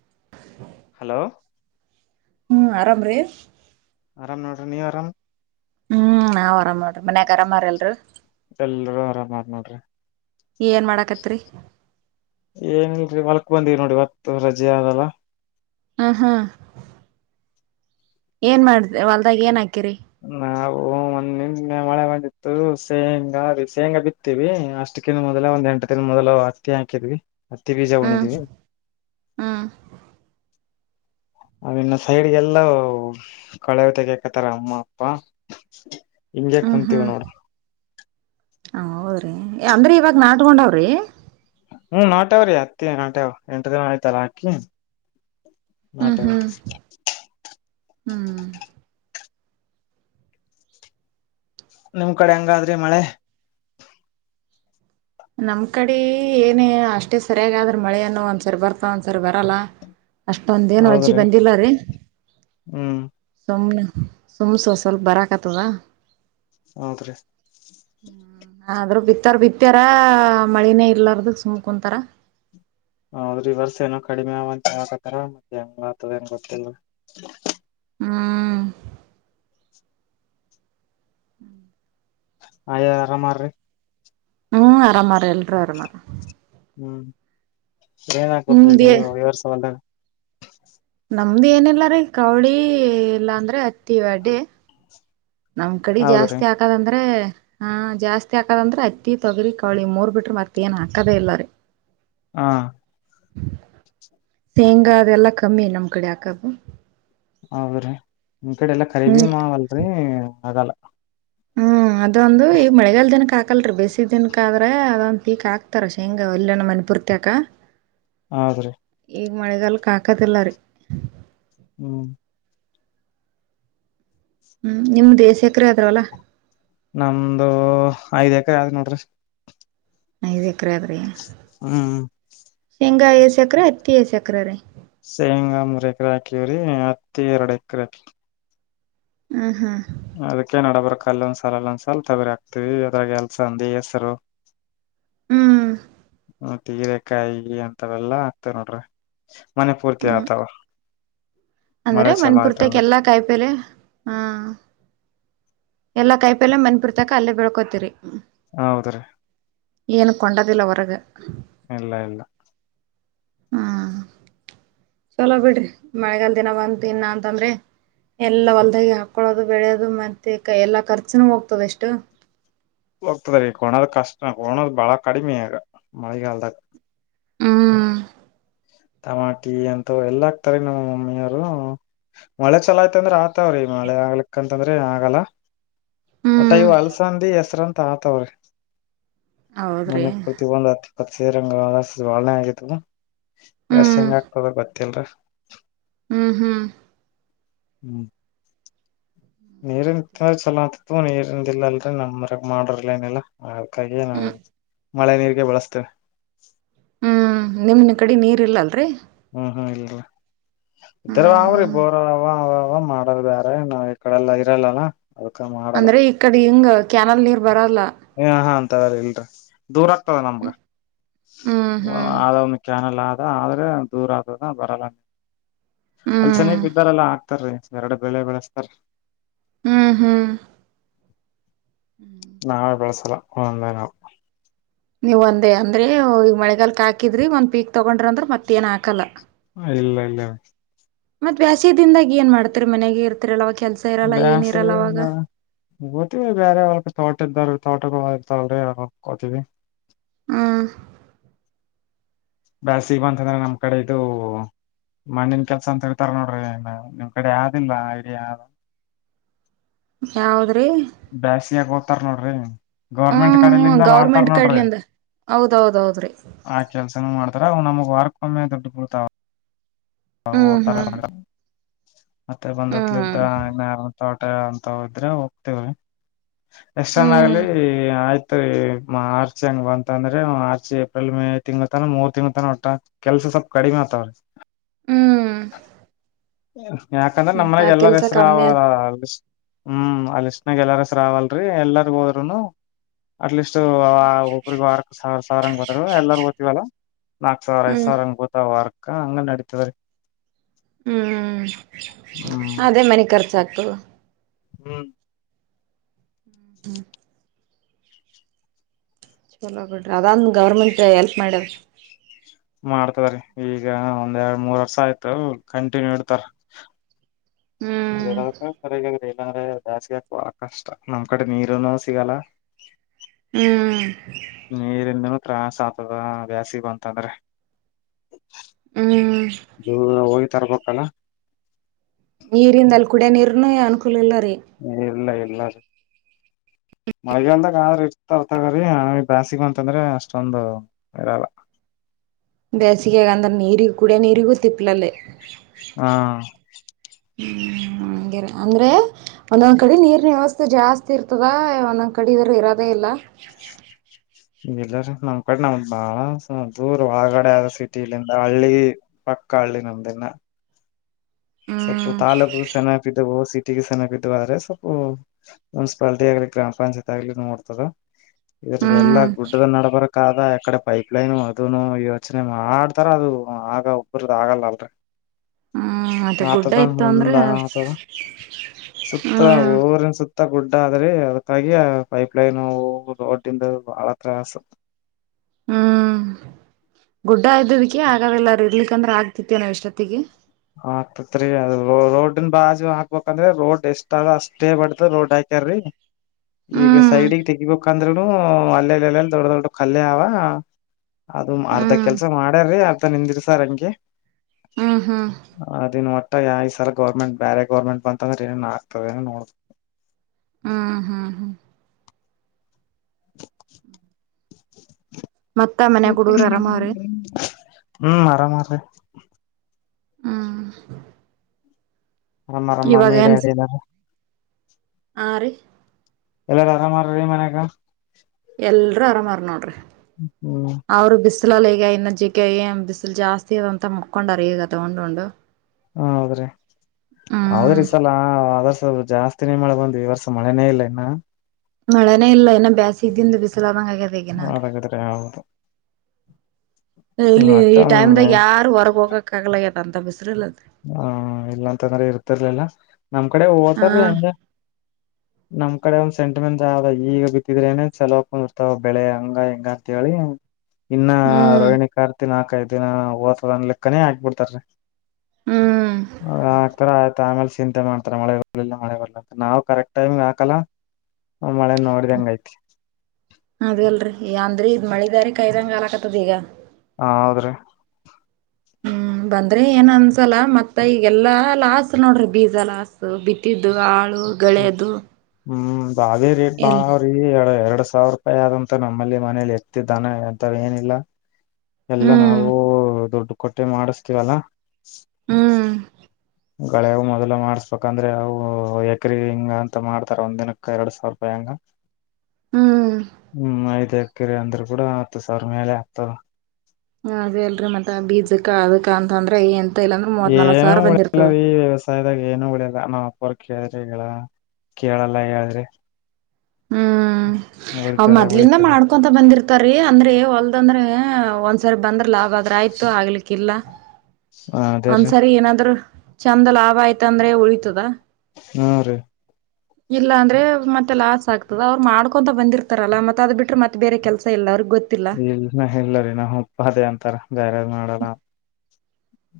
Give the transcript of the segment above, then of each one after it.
[inaudible] Hello ಹ್ಮ್ ಆರಾಮ್ರೀ ಆರಾಮ ನೋಡ ನೀವು ಆರಾಮ್ ಹ್ಮ್ ನಾವ್ ಆರಾಮ್ ನೋಡು ಮನ್ಯಗ ಅರಾಮಾರ ಎಲ್ರು ಎಲ್ರೂ [inaudible] ಏನ್ ಮಾಡಾಕತ್ರಿ ಏನಲ್ರಿ ಹೊಲ್ಕ್ ಬಂದಿವ ನೋಡಿವತ್ತು ರಜೆ ಆದಲ್ಲ ಹ ಹಾ ಏನ್ ಮಾಡ್ದ ಹೊಲ್ದಾಗ ಏನ್ ಆಗ್ತಿ ನಾವು ಮನ್ನಿ ಹ ಮಳೆ ಬಂದಿತ್ತು ಶೇಂಗಾ ಅ ಶೇಂಗಾ ಬಿತ್ತವಿ ಅಷ್ಟಕ್ಕಿನ್ ಮೊದಲ ಒಂದ್ ಎಂಟ ದಿನ ಮೊದಲು ಹತ್ತಿ ಹಾಕಿದ್ವಿ ಹತ್ತ ಬೀಜ ಹ್ಮ್ ಉಣ್ಣಿದ್ದೀವಿ ಹ್ಮ್ ಅವನ್ನ ಸೈಡ್ಗೆಲ್ಲ ಕಳೆ ತೆಗಕತಾರ ಅಮ್ಮ ಅಪ್ಪ ಹಂಗೆ ಕುಂತೀವಿ ನೋಡ ಹ ಹೌದ್ರಿ ಅಂದ್ರ ಇವಾಗ ನಾಟಕೊಂಡವ್ರಿ ಹ್ಮ್ ನಾಟ್ಯ ಅವ್ರಿ ಹತ್ತಿನಾಟೆವ ಎಂಟು ದಿನ ಆಯ್ತಲ್ಲ ಹಾಕಿ ನಾಟ್ಯವ ಹ್ಮ ನಿಮ್ ಕಡೆ ಹೆಂಗಾದ್ರಿ ಮಳೆ ನಮ್ ಕಡೆ ಏನೇ ಅಷ್ಟೇ ಸರಿಯಾಗ್ ಆದ್ರಿ ಮಳೆಯನ್ನು ಒಂದ್ಸರಿ ಬರ್ತಾ ಒಂದ್ಸರಿ ಬರಲ್ಲ ಅಷ್ಟೊಂದ ಏನು ವಜ್ಜಿ ಹೌದ್ರಿ ಬಂದಿಲ್ಲ ರೀ ಹ್ಮ್ ಸುಮ್ನೆ ಸಮೂಸ ಸಲ್ ಬರ ಕತಾ ಹೌದ್ರಿ ಅದ್ರು ಬೀ [unintelligible] ಮ ಮಳಿನೇ ಇರ್ಲಾರದು ಸುಮಕೊಂತಾರ ಹೌದ್ರಿ ವರ್ಸ ಏನೋ ಕಡಿಮೆ ಆಂತ ಹತರ ಮತ್ತೆ ಹೆಂಗ ಆತದ ಏನ್ ಗೊತ್ತಿಲ್ಲ ಹಾ ಆಯಾ ಆರಾಮಾರ ರೀ ಹ್ಮ್ ಅರಾಮಾರ ಎಲ್ರೂ ಅರ ಮಾರ ಹ್ಮ್ ಏನ್ಕ ಕೊಟ್ರಿ ನೀವು ಯವರ ಸವಲ್ ನಮ್ದ್ ಏನಲ್ಲ ರೀ ರೌಳಿ ಇಲ್ಲಾ ಅಂದ್ರೆ ಹತ್ತಿ ಅಡ್ಡಿ ನಮ್ ಕಡೆ ಹೌದ್ರಿ ಜಾಸ್ತಿ ಹಾಕದಂದ್ರೆ ಹಾ ಜಾಸ್ತಿ ಹಾಕದಂದ್ರ ಅತ್ತಿ ತೊಗರಿ ಕಳಿ ಮೂರ್ ಬಿಟ್ರ ಮತ್ತ ಏನ್ ಹಾಕದೇ ಇಲ್ಲರಿ ಹಾ ಶೇಂಗಾ ಅದೆಲ್ಲಾ ಕಮ್ಮಿ ನಮ್ ಕಡೆ ಯಾಕಬ ಅವ ನಿನ್್ ಕಡೆ ಎಲ್ಲ ಖರೀಬಿ ಹ್ಮ್ ಮಾವಲ್ರರಿ ಆಗಲ್ಲ ಇದೊಂದು ಈ ಮಳೆಗಾಲದಿನ ಹಾಲ್ರರಿ ಬೇಸದೀನ್ಕ ಆದ್ರೆ ಅದೊಂದ್ ಪೀಕ್ ಹಾಕ್ತಾರ ಶೇಂಗ ಒಲ್ಲನ ಮನೆ ಪುರ್ತಕ ಹೌದ್ರೀ ಈಗ ಮಳೆಗಾಲ ಕಾಕತಿಲ್ಲ ರೀ ಹ್ಮ್ ಹ್ಮ್ ನಿಮ್ದೇ ಸಖರೆ ಆದ್ರವಲ್ಲ ನಮ್ದು ಐದ್ ಎಕರ ಯಾವ್ದ್ ನೋಡ್ರಿ ನ ಇದೆೇಕ್ರಾದ್ರಾ ಹ್ಮ್ ಹೆಂಗಾಯ ಸಕರೆ ಹತ್ತಿ ಸಕರ ರ ಸೇಂಗಾ ಮೂರು ಎಕರಾ ಕಿೂರಿ ಹತ್ತಿ ಎರಡು ಎಕ್ರಾ ಹ ಹಾ ಅದಕೇ ನಡಬರ್ಕ್ ಅಲ್ಲೊಂದ್ಸಲ ಅಲ್ಲೊಂದ್ಸಲ್ ತೊಗರಿ ಆಕ್ತಿವಿ ಅದ್ರಾಗ ಎಲ್ಸ ಅಂದ ಹೆಸರು ಹ್ಮ್ ಮ ತೀರೆಕಾಯಿ ಅಂತವೆಲ್ಲಾ ಹಾಕ್ತವ ನೋಡ್ರಿ ಮನೆ ಪೂರ್ತಿ ಹ್ಮ್ ಆತಾವ ಅಂದ್ರೆ ಮಳೆ ಚಲೋ ಆಯ್ತ ಮನ್ಪುರ್ತಕ್ಕೆ ಅಂದ್ರ ಎಲ್ಲಾ ಕಾಯಿಪೇಲೆ ಹಾ ಎಲ್ಲ ಕೈ ಪೆಲ್ಲ ಮಂದನ್ ಬಿರ್ತಕ ಅಲ್ಲೇ ಬೆಳ್ಕೋತರಿ ಹ್ಮ ಹೌದ್ರಿ ಏನ್ ಕೊಂಡದಿಲ್ಲ ಹೊರಗ [inaudible] ಇಲ್ಲ ಇಲ್ಲ ಹಾ ಚಲೋ ಬಿಡ್ರಿ ಮಳೆಗಾಲ ದಿನ ಬಂದ ಇನ್ನ ಅಂತಂದ್ರೆ ಎಲ್ಲಾ ಹೊಲ್ದಾಗಿ ಹಾಕ್ಕೊಳೋದು ಬೆಳೆಯೋದು ಮತ್ತೆ ಎಲ್ಲಾ ಖರ್ಚನ ಹೋಗ್ತದೆ ಎಷ್ಟು ಹೋಗ್ತದೆ ಕೋಣದ ಕಷ್ಟ ಹೋಣದು ಬಾಳ ಕಡಿಮೆ ಆಗ ಮಳೆಗಾಲದ ಹ್ಮ ಟಮಾಟಿ ಅಂತ ಎಲ್ಲ ಹಾಕ್ತಾರೆ ನಮ್ಮ ಮಮ್ಮಿಯರು ಮಳೆ ಚಲ ಆಯತ ಅಂದ್ರ ಆತವ ರೀ ಮಳೆ ಆಗ್ಲಿಕ್ ಯಾಂತಂದ್ರೆ ಆಗಲ್ಲ ಒಟ ಹ್ಮ್ ಇವು ಅಲ್ಸಂದ ಹೆಸರಂತ ತಾ ತವ್ರಿ ಹೌದ್ರಿ ಮನ ಪ್ರತಿಬಂಧ ಪತ್ಸ ರಂಗ ಬಾಳನೆೇ ಆಗತದ ಎಸ್ ಹ್ಮ್ ಹೆಂಗ ಆಗ್ತದ ಗೊತ್ತಲ್ರ ಹ್ಮ್ ಹ್ಮ್ ಹ್ಮ್ ನೀರ ಚಲತ ನೀ ಇಲ್ಲ ಅಲ್ರಿ ನಮರಗ್ ಮಾಡರ್ಲ್ಲ ಏನಿಲ್ಲಾ ಕಿಯ ನವು ಹ್ಮ್ ಮಳೆ ನೀರಿಗೆ ಬಳಸ್ತ ಹ್ಞೂ ನಿಮ್ಮನ ಕಡೆ ನೀರಿಲ್ಲಲ್ ರರಿ ಹ್ಮ್ ಹ್ಮ್ ಇಲ್ಲರಿ ಇಧರ ಹ್ಮ್ ಅವ ರ ಹ್ಮ್ ಬರ ಅವ ಅವ ಮಾಡರ್ ಬ್ಯಾರೆ ನಾವ್ ಈ ಕಡೆಲ್ಲಾ ಇರಲ್ಲಲ್ಲ ಅದಕ ಮಾಡಲ್ಲ ಅಂದ್ರೆ ಈ ಕಡೆ ಇಂಗ ಕ್ಯಾನಲ್ ನೀರ್ ಬರಲ್ಲ ಹ ಹಾ ಅಂತವ್ರ ಇಲ್ರಿ ದೂರ ಆಗ್ತದೆ ನಮಗ ಹ್ಮ್ ಹ್ಮ್ ಆದ ಒಂದು ಕ್ಯಾನಲ್ ಆದ ಅದ ಆದ್ರೆ ದೂರ ಆದದ ಬರಲ್ಲ ನೀ ಅಲ್ಲಿ ಚೆನ ಹ್ಮ್ ಇದಿದ್ದಾರಲ್ಲ ಆ ತೀ ಎರಡು ಬೆೇಳೆ ಬೆಳೆಸ್ತಾರ ಹ್ಮ್ ಹ್ಮ್ ನಾವೇ ಬೆಳಸಲ್ಲ ಒಂದೇ ನಾವು ನೀವ್ ಒಂದೇ ಅಂದ್ರೆ ಈಗ ಮಳೆಗಾಲ್ಕ್ ಹಾಕಿದ್ರಿ ಒಂದ್ ಪೀಕ್ ತಗೊಂಡ್ರ ಅಂದ್ರ ಮತ್ತ ಏನ್ ಹಾಕಲ್ಲ ಇಲ್ಲ ಇಲ್ಲ ಮತ್ತತ್ ವ್ಯಾಸ್ಯದಿಂದಾಗಿ ಏನ್ ಮಾಡ್ತೀರಿ ಮನೆಗೆ ಇರ್ತೀರಲ್ಲ ಅವವ ಬಾಸಿಗೆ ಹತ್ತ ಬೇರೆಳ ತೋಟ ತೋಟ ಇರ್ತಲ್ಲರಿ ಕೊತವಿ ಹ್ಮ ಬ್ಯಾಸಗಿ ಬಂತು ಈಗ ಬಂತಂದ್ರೆ ನಮ್ ಕಡೆ ಇದು ಮಣ್ಣನ್ ಕೆಲ್ಸ ಅಂತ ಹೇಳ್ತಾರ ನೋಡ್ರಿ ನಿಮ್ ಕಡೆ ಯಾವ್ದಿಲ್ಲ ಐಡಿಯಾ ಯಾವ ಯಾವದ ಬ್ಯಾಸಗಿ ತ್ತಾರ್ ನೋಡ್ರಿ ಗೌರ್ಮೆಂಟ್ ಹ್ಮ್ ಹ್ಮ್ ಕಡಲಿಂದ ಮಾಡ್ತಾರ್ ಗೌರ್ಮೆಂಟ್ ನೋಡ್ರಿ ಕಡ್ಲಿಂದ ಹೌದೌದೌದ್ರಿ ಆ ಕೆಲ್ಸನ ಮಾಡ್ತ ಅರ ನಮಗೆ ವರ್ಕಮೆ ದುಡ್ ಕೊತ ಹ ಹ್ಮ್ ತಾರೆ ಹ್ಮ್ ಮೇಡಮ್ ಮತ್ತೆ ಬಂದತ್ಲ್ದ ಹ್ಮ್ [unintelligible] [unintelligible] ಎಷ್ಟ ಜ ಹ್ಮ್ ಆಗ್ಲಿ ಆಯ್ತ ಮರಿ ಮಾರ್ಚ್ ಹೆಂಗ್ ಬಂತ ಅಂದ್ರೆ ಮಾರ್ಚ್ ಏಪ್ರಿಲ್ ಮೇ ತಿಂಗಳ ತನ ಮೂರ್ ತಿಂಗಳ ತನ ಒಟ್ಟ ಕೆಲ್ಸ ಸ್ವಲ್ಪ ಕಡಿಮೆ ಆತವ್ರೀ ಹ್ಮ್ ಹ [unintelligible] ಯಾಕಂದ್ರೆ ಮತ್ತ ನಮ್ಮ್ನೆಗೆ ಆ ಎಲ್ಲರ ಕೆಲ್ಸ ಹೆಸರ ಅವ ಕಮ್ಮಿ ಆಗ್ ಹ್ಮ್ ಅ ಲಿಸ್ಟನಿಯಾಗ್ ಎಲ್ಲಾರ ಹೆಸರ ಎಲ್ಲಾರ್ ಹೋದ್ರೂನು ಅಟ್ ಲೀಸ್ಟ್ ಒಬ್ರಿಗೆ ವಾರಕ್ ಸಾವಿರ ಸಾವರಂಗ ಗತ್ತ ಎಲ್ಲಾರೂ ಗೊತ್ತವಲ್ಲಾ ನಾಕ್ ಸಾವಿರ ಐದ ಹ್ಮ್ ಸಾವಿರ ಹಂಗ ಗತ ವಾರಕ್ ಹಾ ಅಂಗ ನಡತವ ಹ್ಞ ಅದೇ ಮನೆ ಖರ್ಚಾಗ್ತದೆ ಹ್ಮ್ ಹ್ಮ್ ಹ್ಮ್ ಚಲೋ ಬಿಡ್ರಿ ಅದಂದು ಗೌರ್ಮೆಂಟ್ ಎಲ್ಪ್ ಮಾಡ್ಯದು ಮಾಡ್ತದ್ರ ಈಗ ಒಂದ್ ಎರಡ್ ಮೂರ್ ವರ್ಷ ಆಯ್ತು ಕಂಟಿನ್ಯೂ ಇಡ್ತಾರ ಹ್ಮ್ ಅದೇ ಸರ ಇಲ್ಲಾಂದ್ರೆ ಜಾಸ್ತಿ ಹಾಕುವ ಕಷ್ಟ ನಮ್ ಕಡೆ ನೀರನು ಸಿಗಲ್ಲ ಹ್ಮ್ ನೀರಿನ ದಿ ತ್ರಾಸ ಅಗತಾದ ಬ್ಯಾಸಗಿ ಬಂತ್ ಅಂದ್ರೆ ಹ್ಮ್ ತರ್ಬೇಕಲ್ಲ ನೀರಿಂದ ಅಲ್ಲಿ ಕುಡಿಯ ನೀರನು ಅನುಕೂಲ ಇಲ್ಲ ರೀ ಇಲ್ಲ ಇಲ್ಲ ಸ ಮಳೆಗಾಲದಾಗ ಆದ್ರ ಇರ್ತಾರತಗ್ರೀ ಆದರೆ ಬ್ಯಾಸಗಿ ಬಂತ ಅಂದ್ರೆ ಅಷ್ಟೊಂದು ಇರಲ್ಲ ಬ್ಯಾಸಗ್ಯಾಗ ಅಂದ್ರ ನೀರ ಇ ಕುಡಿಯ ನೀರುಗೂ ತಿಪ್ಪಲ್ ಅಲ್ಲಿ ಹಾ ಹ್ಮ್ ಹಂಗಿಲ್ಲ ಅಂದ್ರೆ ಒಂದೊಂದ್ ಕಡೆ ನೀರ್ನ ವ್ಯವಸ್ಥೆ ಜಾಸ್ತಿ ಇರ್ತದ ಒಂದೊಂದ್ ಕಡೆ ಇರೋದೇ ಇಲ್ಲ. ಇಲ್ಲಾರ ನಮ್ ಕಡೆ ನಮ್ದ ಬಾಳ ದೂರ ಒಳಗಡೆ ಆದ ಸಿಟಿಲ್ಲಿಂದ ಹಳ್ಳಿ ಪಕ್ಕ ಹಳ್ಳಿ ನಮ್ದಿನ. ಸ್ವಲ್ಪ ಹ್ಮ್ ತಾಲೂಕು ಚೆನ್ನಾಗಿದ್ದವು ಸಿ ಟ್ಟಿಗೆ ಸೆನ್ ಆದ್ರೆ ಸ್ವಲ್ಪ ಮುನ್ಸಿಪಾಲಿಟಿ ಆಗಲಿ ಗ್ರಾಮ ಪಂಚಾಯತ್ ಆಗ್ಲಿ ನೋಡ್ತದ. ಇವೆಲ್ಲಾ ಹ್ಮ್ ಗುಡ್ಡದ ನಡಬರಕ್ ಆದ ಅ ಕಡೆ ಪೈಪ್ಲೈನು ಅದನು ಯೋಚನೆ ಮಾಡ್ತಾರ ಅದು ಆಗ ಒಬರದ ಆಗಲ್ಲಲ್ರ. ಹ್ಮ್ ಮತ್ತೆ ಗುಡ್ಡ ಆತದ ಇತ್ತು ಅಂದ್ರೆ ಮುಂದ ಆತದ ಸುತ್ತ ಹ್ಮ್ ಊರಿನ್ ಸುತ್ತ- ಗುಡ್ಡ ಆದ ರಿ ಅದಕ್ಕಾಗಿ ಆ ಪೈಪ್ಲೈನು ರೋಡ್ದ ಬಹಳ ತ್ರಾಸ. ಹ್ಮ್ ಗುಡ್ಡ ಆಯ್ದದಕ್ಕೆ ಆಗ ಎಲ್ಲಾರ ಇರ್ಲಿಕ್ಕಂದ್ರೆ ಆಗ್ತತಿ ಏನೋ ಇಷ್ಟೊತ್ತಿಗೆ. ಆಗ್ತೇತ್ ರೀ ಅದ ರೋಡ್ನ್ ಬಾಜು ಹಾಕ್ಬೇಕಂದ್ರೆ ರೋಡ್ ಎಷ್ಟದ ಅಷ್ಟೇ ಬಡ್ದ ರೋಡ್ ಹಾಕ್ಯಾರಿ ಈಗ ಹ್ಮ್ ಸೈಡಗ್ ತೆಗಿಬೇಕಂದ್ರೂನು ಅಲ್ಲಲ್ಲಿ ಅಲ್ಲಲ್ ದೊಡ್ಡ ದೊಡ್ಡ ಕಲ್ಲು ಅವ ಅದು ಅರ್ಧ ಹ್ಮ್ ಕೆಲ್ಸ ಮಾಡ್ಯಾರ್ರೀ ಅರ್ಧ ಅಂಗೆ ನಿಂದಿರ್ಸಾರ್ ಹಂಗೆ. ಹಾ ಹಾ ಅದನ್ ಒಟ್ಟ ಯಾವ್ ಸಲ ಗೌರ್ಮೆಂಟ್ ಬೇರೆ ಗೌರ್ಮೆಂಟ್ ಬಂತ ಅಂದ್ರೆ ಏನನ್ ಆಗ್ತವ ಏನ ನೋಡ್- ಹ್ಮ್ ಹ್ಮ್ ಹ್ಮ್ ಮತ್ತ ಮನ್ಯಾಗ ಹುಡುಗರು ಆರಾಮ ಅವ್ರಿ ಹ್ಮ್ ಆರಾಮ್ ಹಾ ಆರಮ್ಮ ರಮ್ಮ ಮಮ್ಮಿ-ಡ್ಯಾಡಿ ಆರಾಮ್ ಇದರ. ಆರಿ. ಎಲ್ಲಾರ ಆರಾಮಾರೀ ಮನ್ಯಾಗ. ಎಲ್ರ ಆರಾಮಾರ ನೋಡ್ರಿ. ಹ್ಮ್ ಬಿಸಿಲಲ್ಲಿ ಈಗ ಇನ್ನಜ್ಜಿಗೆ ಏ ಬಿಸಿಲು ಜಾಸ್ತಿ ಇ ಅಂತ ಮುಕೊಂಡರ್ ಈಗ ತಗೊಂಡ ಉಂಡು ಉಂಡು. ಹ ಹೌದ್ರಿ ಹ್ಮ್ ಹೌದ್ರಿ ಸಲ ಆದ ಸ್ವಲ್ಪ ಜಾಸ್ತಿನೇ ಮಳೆ ಬಂದು ಈ ವರ್ಷ ಮಳೆನೇ ಇಲ್ಲ ಇನ್ನ- ಮಳೆನೇ ಇಲ್ಲ ಏನ ಬ್ಯಾಸಿದಿಂದ ಬಿಸಲಂಗ ಅದ. ಹದಾಗಾದ್ರೆ ಹೌದು. ಇಲ್ಲಿ ಒಟ್ಟ ಈ ಟೈಮ್ ದಾಗ ಯಾರು ಹೊರಗ ಹೋಗಕ್ ಆಗಲಾಗ್ಯಾದ. ತ [inaudible] ಹಾ ಇಲ್ಲಾಂತಂದ್ರೆ ಇರ್ತಿರ್ಲಿಲ್ಲ ನಮ್ ಕಡೆ ಹಾ ಹೋಗತಾರೀ ಹಂಗೇನಿಲ್ಲ. ನಮ್ ಕಡೆ ಒಂದ್ ಸೆಂಟಿಮೆಂಟ್ ಆದ ಈಗ ಬಿತ್ತಿದ್ರೆ ನೇ ಚಲೋ ಕುದುರುತ್ತವ ಬೆಳೆ ಹಂಗ ಹೆಂಗ ಅರ್ತಿ ಇನ್ನ ಹ್ಮ್ ರೋಹಿಣಿ ಕಾರ್ತಿನ. ಅಕೈ ದಿನ ಓದತದ ಅನ್ಲಿ ಕನೇ ಹಾಕಿಬಿಡುತ್ತಾರೆ. ಹ್ಮ್ ಹ ತರ. ಆಮೇಲೆ ಚಿಂತೆ ಮಾಡ್ತಾರ ಮಳೆ ಬರ್ಲಿಲ್ಲ ಮಳೆ ಬರ್ಲ್ಲ ಅಂತ ನಾವು ಕರೆಕ್ಟ್ ಟೈಮ್ಗೆ ಹಾಕಲ್ಲ. ಮಳೆ ನೋಡಿದಂಗ ಐತಿ ಅದ ಅಲ್ರಿ ಅಂದ್ರಿ ಮಳಿ. ದಾರಿ ಕಾಯ್ದಂಗ ಈಗ. ಹಾ ಹೌದ್ರಿ. ಹ್ಮ್ ಬಂದ್ರೆ ಏನ್ ಅನ್ಸಲ್ಲ ಮತ್ತ ಈಗೆಲ್ಲಾ ಲಾಸ್ ನೋಡ್ರಿ ಬೀಜ ಲಾಸ್ ಬಿತ್ತಿದ್ದು ಆಳು. ಗಳೆದು ಹ್ಮ್ ಅವೇ ರೇಟ್ ಬಾಳ ಎಲ್ಲ ಅವ್ರೀ ಎರಡ್ ಸಾವಿರ ರೂಪಾಯಿ ಆದಂತ ನಮ್ಮಲ್ಲಿ ಮನೇಲಿ ಎತ್ತತಿದ್ದ್ನ ಅಂತ ಏನಿಲ್ಲ ಎಲ್ಲಾ ಹ್ಮ್ ನಾವವು ದೊಡ್ ರೊಟ್ಟಿ ಮಾಡಿಸ್ತೀವಲ್ಲಾ ಹ ಹ್ಮ್ ಗಳೆಾಗ ಮೊದ್ ಮಾಡ್ಸ್ಬೇಕಂದ್ರೆ ಅವು ಎಏಕ್ರ ಹಿಂಗ ಅಂತ ಮಾಡ್ತಾರ ಒಂದ್ ದಿನಕ್ಕ ಎರಡ್ ಸಾವಿರ ರೂಪಾಯಿ ಹಂಗ ಹ್ಮ್ ಹ್ಮ್ ಆಯ್ತಾಯತ ಕೆರೆ ಅಂದ್ರರು ಕೂಡ ಹತ್ತು ಸಾವರ ಮೇಲೆ ಆಗ್ತವ ಹ ಅದೇ ಅಲ್ರರಿ ಮತ್ತತ್ ಬೀಜಕ್ಕ ಅದಕ್ಕ ಅಂತಂದ್ರೆ ಏನ್ ಏನು ಉಳಿಯಲ್ಲ ರೀ ವ್ಯವಸಾಯದಾಗ ಏನು ಉಳಿಯದ ನಾವ್ ಪರ್ ಕೇಳಿದ್ರೆ ಹೇಳ ಕೇಳಲ್ಲ ಹೇಳಿದ್ರೆ ಹ್ಮ ಅವ್ ಮೊ್ಲಿಂದ ಉಳಿತದ ಮಾಡ್ಕೊಂತ ಬಂದಿರ್ತ ತಾರರಿ ಅಂದ್ರೆ ಹೊಲ್ದಂದ್ರೆ ಒಂದ್ಸರಿ ಬಂದ್ರ ಲಾಭದ್ರ ಆಯ್ತು ಆಗ್ಲಿಕ್ಕಿಲ್ಲ ಹ ಅದೇರೀ ಒಂದ್ಸರಿ ಏನಾದ್ರುೂ ಚಂದ ಲಾಭ ಆಯ್ತ ಅಂದ್ರೆ ಉಳಿತದ ಹಾ ರೀ ಇಲ್ಲ ಅಂದ್ರೆ ಮತ್ತೆಲ್ಲ ಆ ಆಗ್ತದ ಅವ್ ಮಾಡ್ಕೊಂತ ಬಂದಿರ್ತಾರಲ್ಲ ಮತ್ತೆ ಅದು ಬಿ್ರೆ ಮತ್ತೆ ಬೇರೆ ಕೆಲಸ ಇಲ್ಲ ಅವ್ರಿಗೆ ಇಲ್ನ ಇಲ್ಲರಿೀ ನಾ ಉಪ್ಪ ಅದೇ ಅಂತಾರ ಜಾರ್ಯಾರು ಮಾಡಲ್ಲ [inaudible] [unintelligible]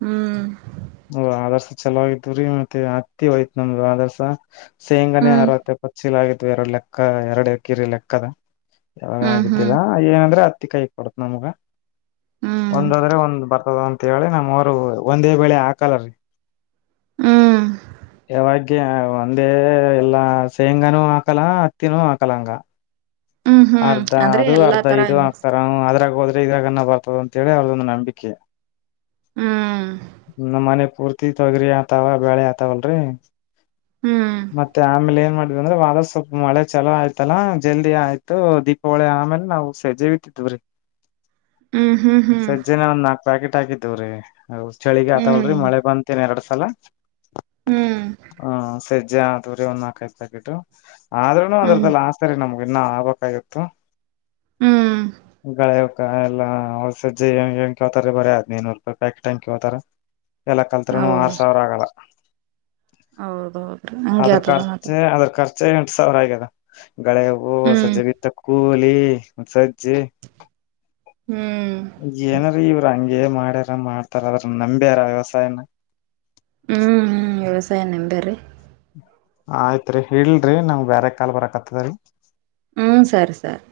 ಹ್ಮ್ ಹ ಆದರ್ಸ ಚಲಾಗಿದವ್ರೀ ಮತ್ತೆ ಅತ್ತಿ ಹಯ್ತ್ ನಮ್ದು ಆದರ್ಸ ಶೇಂಗಾನೆ ಹ್ಮ್ ಅರವತ್ತ ಪಚ್ಚಿಲ ಆ ಎರಡು ಲೆಕ್ಕ ಎರಡು ಕಿರಿ ಲೆಕ್ಕ ಅದ ಯಾವಾಗ ಹ್ಮ್ ಹ್ಮ್ ಆಗತಿಿಲ್ಲ ಏನಂದ್ರೆ ಿಕೈ ಪಡತ ನ ಮುಗ ಹ್ಮ್ ಒಂದಾದ್ರೆ ಒಂದು್ ಬರ್ತದ ಅಂತ ಹೇಳಿ ನಮ್ಮವರು ಒಂದೇ ಬೆಳೆ ಹಾ ಕಲರ್ ರೀ ಹ್ಮ್ ಯಾವಾಗ್ಯ ಒಂದೇ ಎಲ್ಲಾ ಶೇಂಗಾನೂ ಹಾಕಲ್ಲ ಹತ್ತಿನೂ ಹಾಕಲ ಹಂಗ ಹ್ಮ್ ಹ್ಮ್ ಅರ್ಧ ಅಂದ್ರೆ ಅದು ಎಲ್ಲಾ ಅರ್ಧ ತರ ಇದು ಮಿಕ್ಸ್ ಹಾಕ್ತಾರ ಅದ್ರಾಗ ಹೋದ ಇದಾಗನ್ನ ಬರ್ತದ ಅಂತ ಹೇಳಿ ಅವ್ರದೊಂದು ನಂಬಿಕೆ ಹ್ಮ್ ನ ಮನೆ ಪೂರ್ತಿ ತೊಗ್ರಿ ಆತಾವ ಬಳೆ ಆತಾವಲ್ರರಿ ಹ್ಮ್ ಮತ್ತೆ ಆಮೇಲೆ ಏನ್ ಮಾಡ ಂದ್ರೆ ವಾರ ಸ್ವಲ್ ಮಳೆ ಚಲೋ ಆಯ್ತಲ್ಲಾ ಜಲ್ದಿ ಆಯ್ತ ದೀಪಾವಳಿ ಆ ಮೇಲೆ ನವು ಸೇಜೆವಿ ತಿದ್ದವ ರರಿ ಹ್ಮ್ ಹ್ಮ್ ಹ್ಮ್ ಕಿದ್ದವ್ರೀ ಹೌ ಚಳಿಗ್ ಆತಳರಿ ಹ್ಮ್ ಮಳ ಬಂತೇನ್ ಎರಡು ಹಲ ಹ್ಮ್ ಹಾ ಸರಿ ಅಜ್ಜ ಅ ದೂರಿ ಒಂದ ಹಾಕೈತಕಿಟ್ಟು ಆದ್ರೂನು ಹ್ಮ್ ಅದ್ರದಲ್ಲ ಆಸ್ತಾರೆ ನಮಗೆ [unintelligible] ಆತ್ತು ಹ್ಮ್ ಗಳ ಎಲ್ಲಾಸಜ್ಜೆ ಹೆಂಗ ಹೆಂಗತಾರ ಬರಿಯ ಆದ್ನ ಇನೂರು ರೂಪಾಯಿ ಪ್ಯಾಕೆಟ್ ಹೆಂಗಂ ಕ ಹೋತಾರ ಎಲ್ಲ ಕಲ್ತ್ರುನು ಆರ್ ಸಾವಿರ ಆಗಲ್ಲ ಹೌದೌದ್ರೀ ಹಂಗಗೆ ಆತದ ಮತ್ರ ಎಂಟು ಸಾವಿರ ಆಗದ ಗಳೆ ಹೋಗವು ಹ್ಮ್ ಸಜೆಬ ಕಲಿ ಹಸ ಹ್ಮ್ ಏನ ರೀ ಇವ್ರಾಂಗ ಏ ಮಾಡ್ಯಾರ ಮಾಡ್ತಾರದ್ರ ನಂಬ್ಯಾರ ವ್ಯವಸಾಯನ ಹ್ಮ್ ಹ್ಮ್ ವ್ಯವಸಾಯ ನೆಂಬೇರಿ ಆಯ್ತ್ರಿರಿ ಹೇಳಲ್ರಿ ನಮ್ ಬೇರೆ ಕಾಲ್ ಬರಕತ್ತದರಿ ಹ್ಮ ಸರಿ ಸರಿ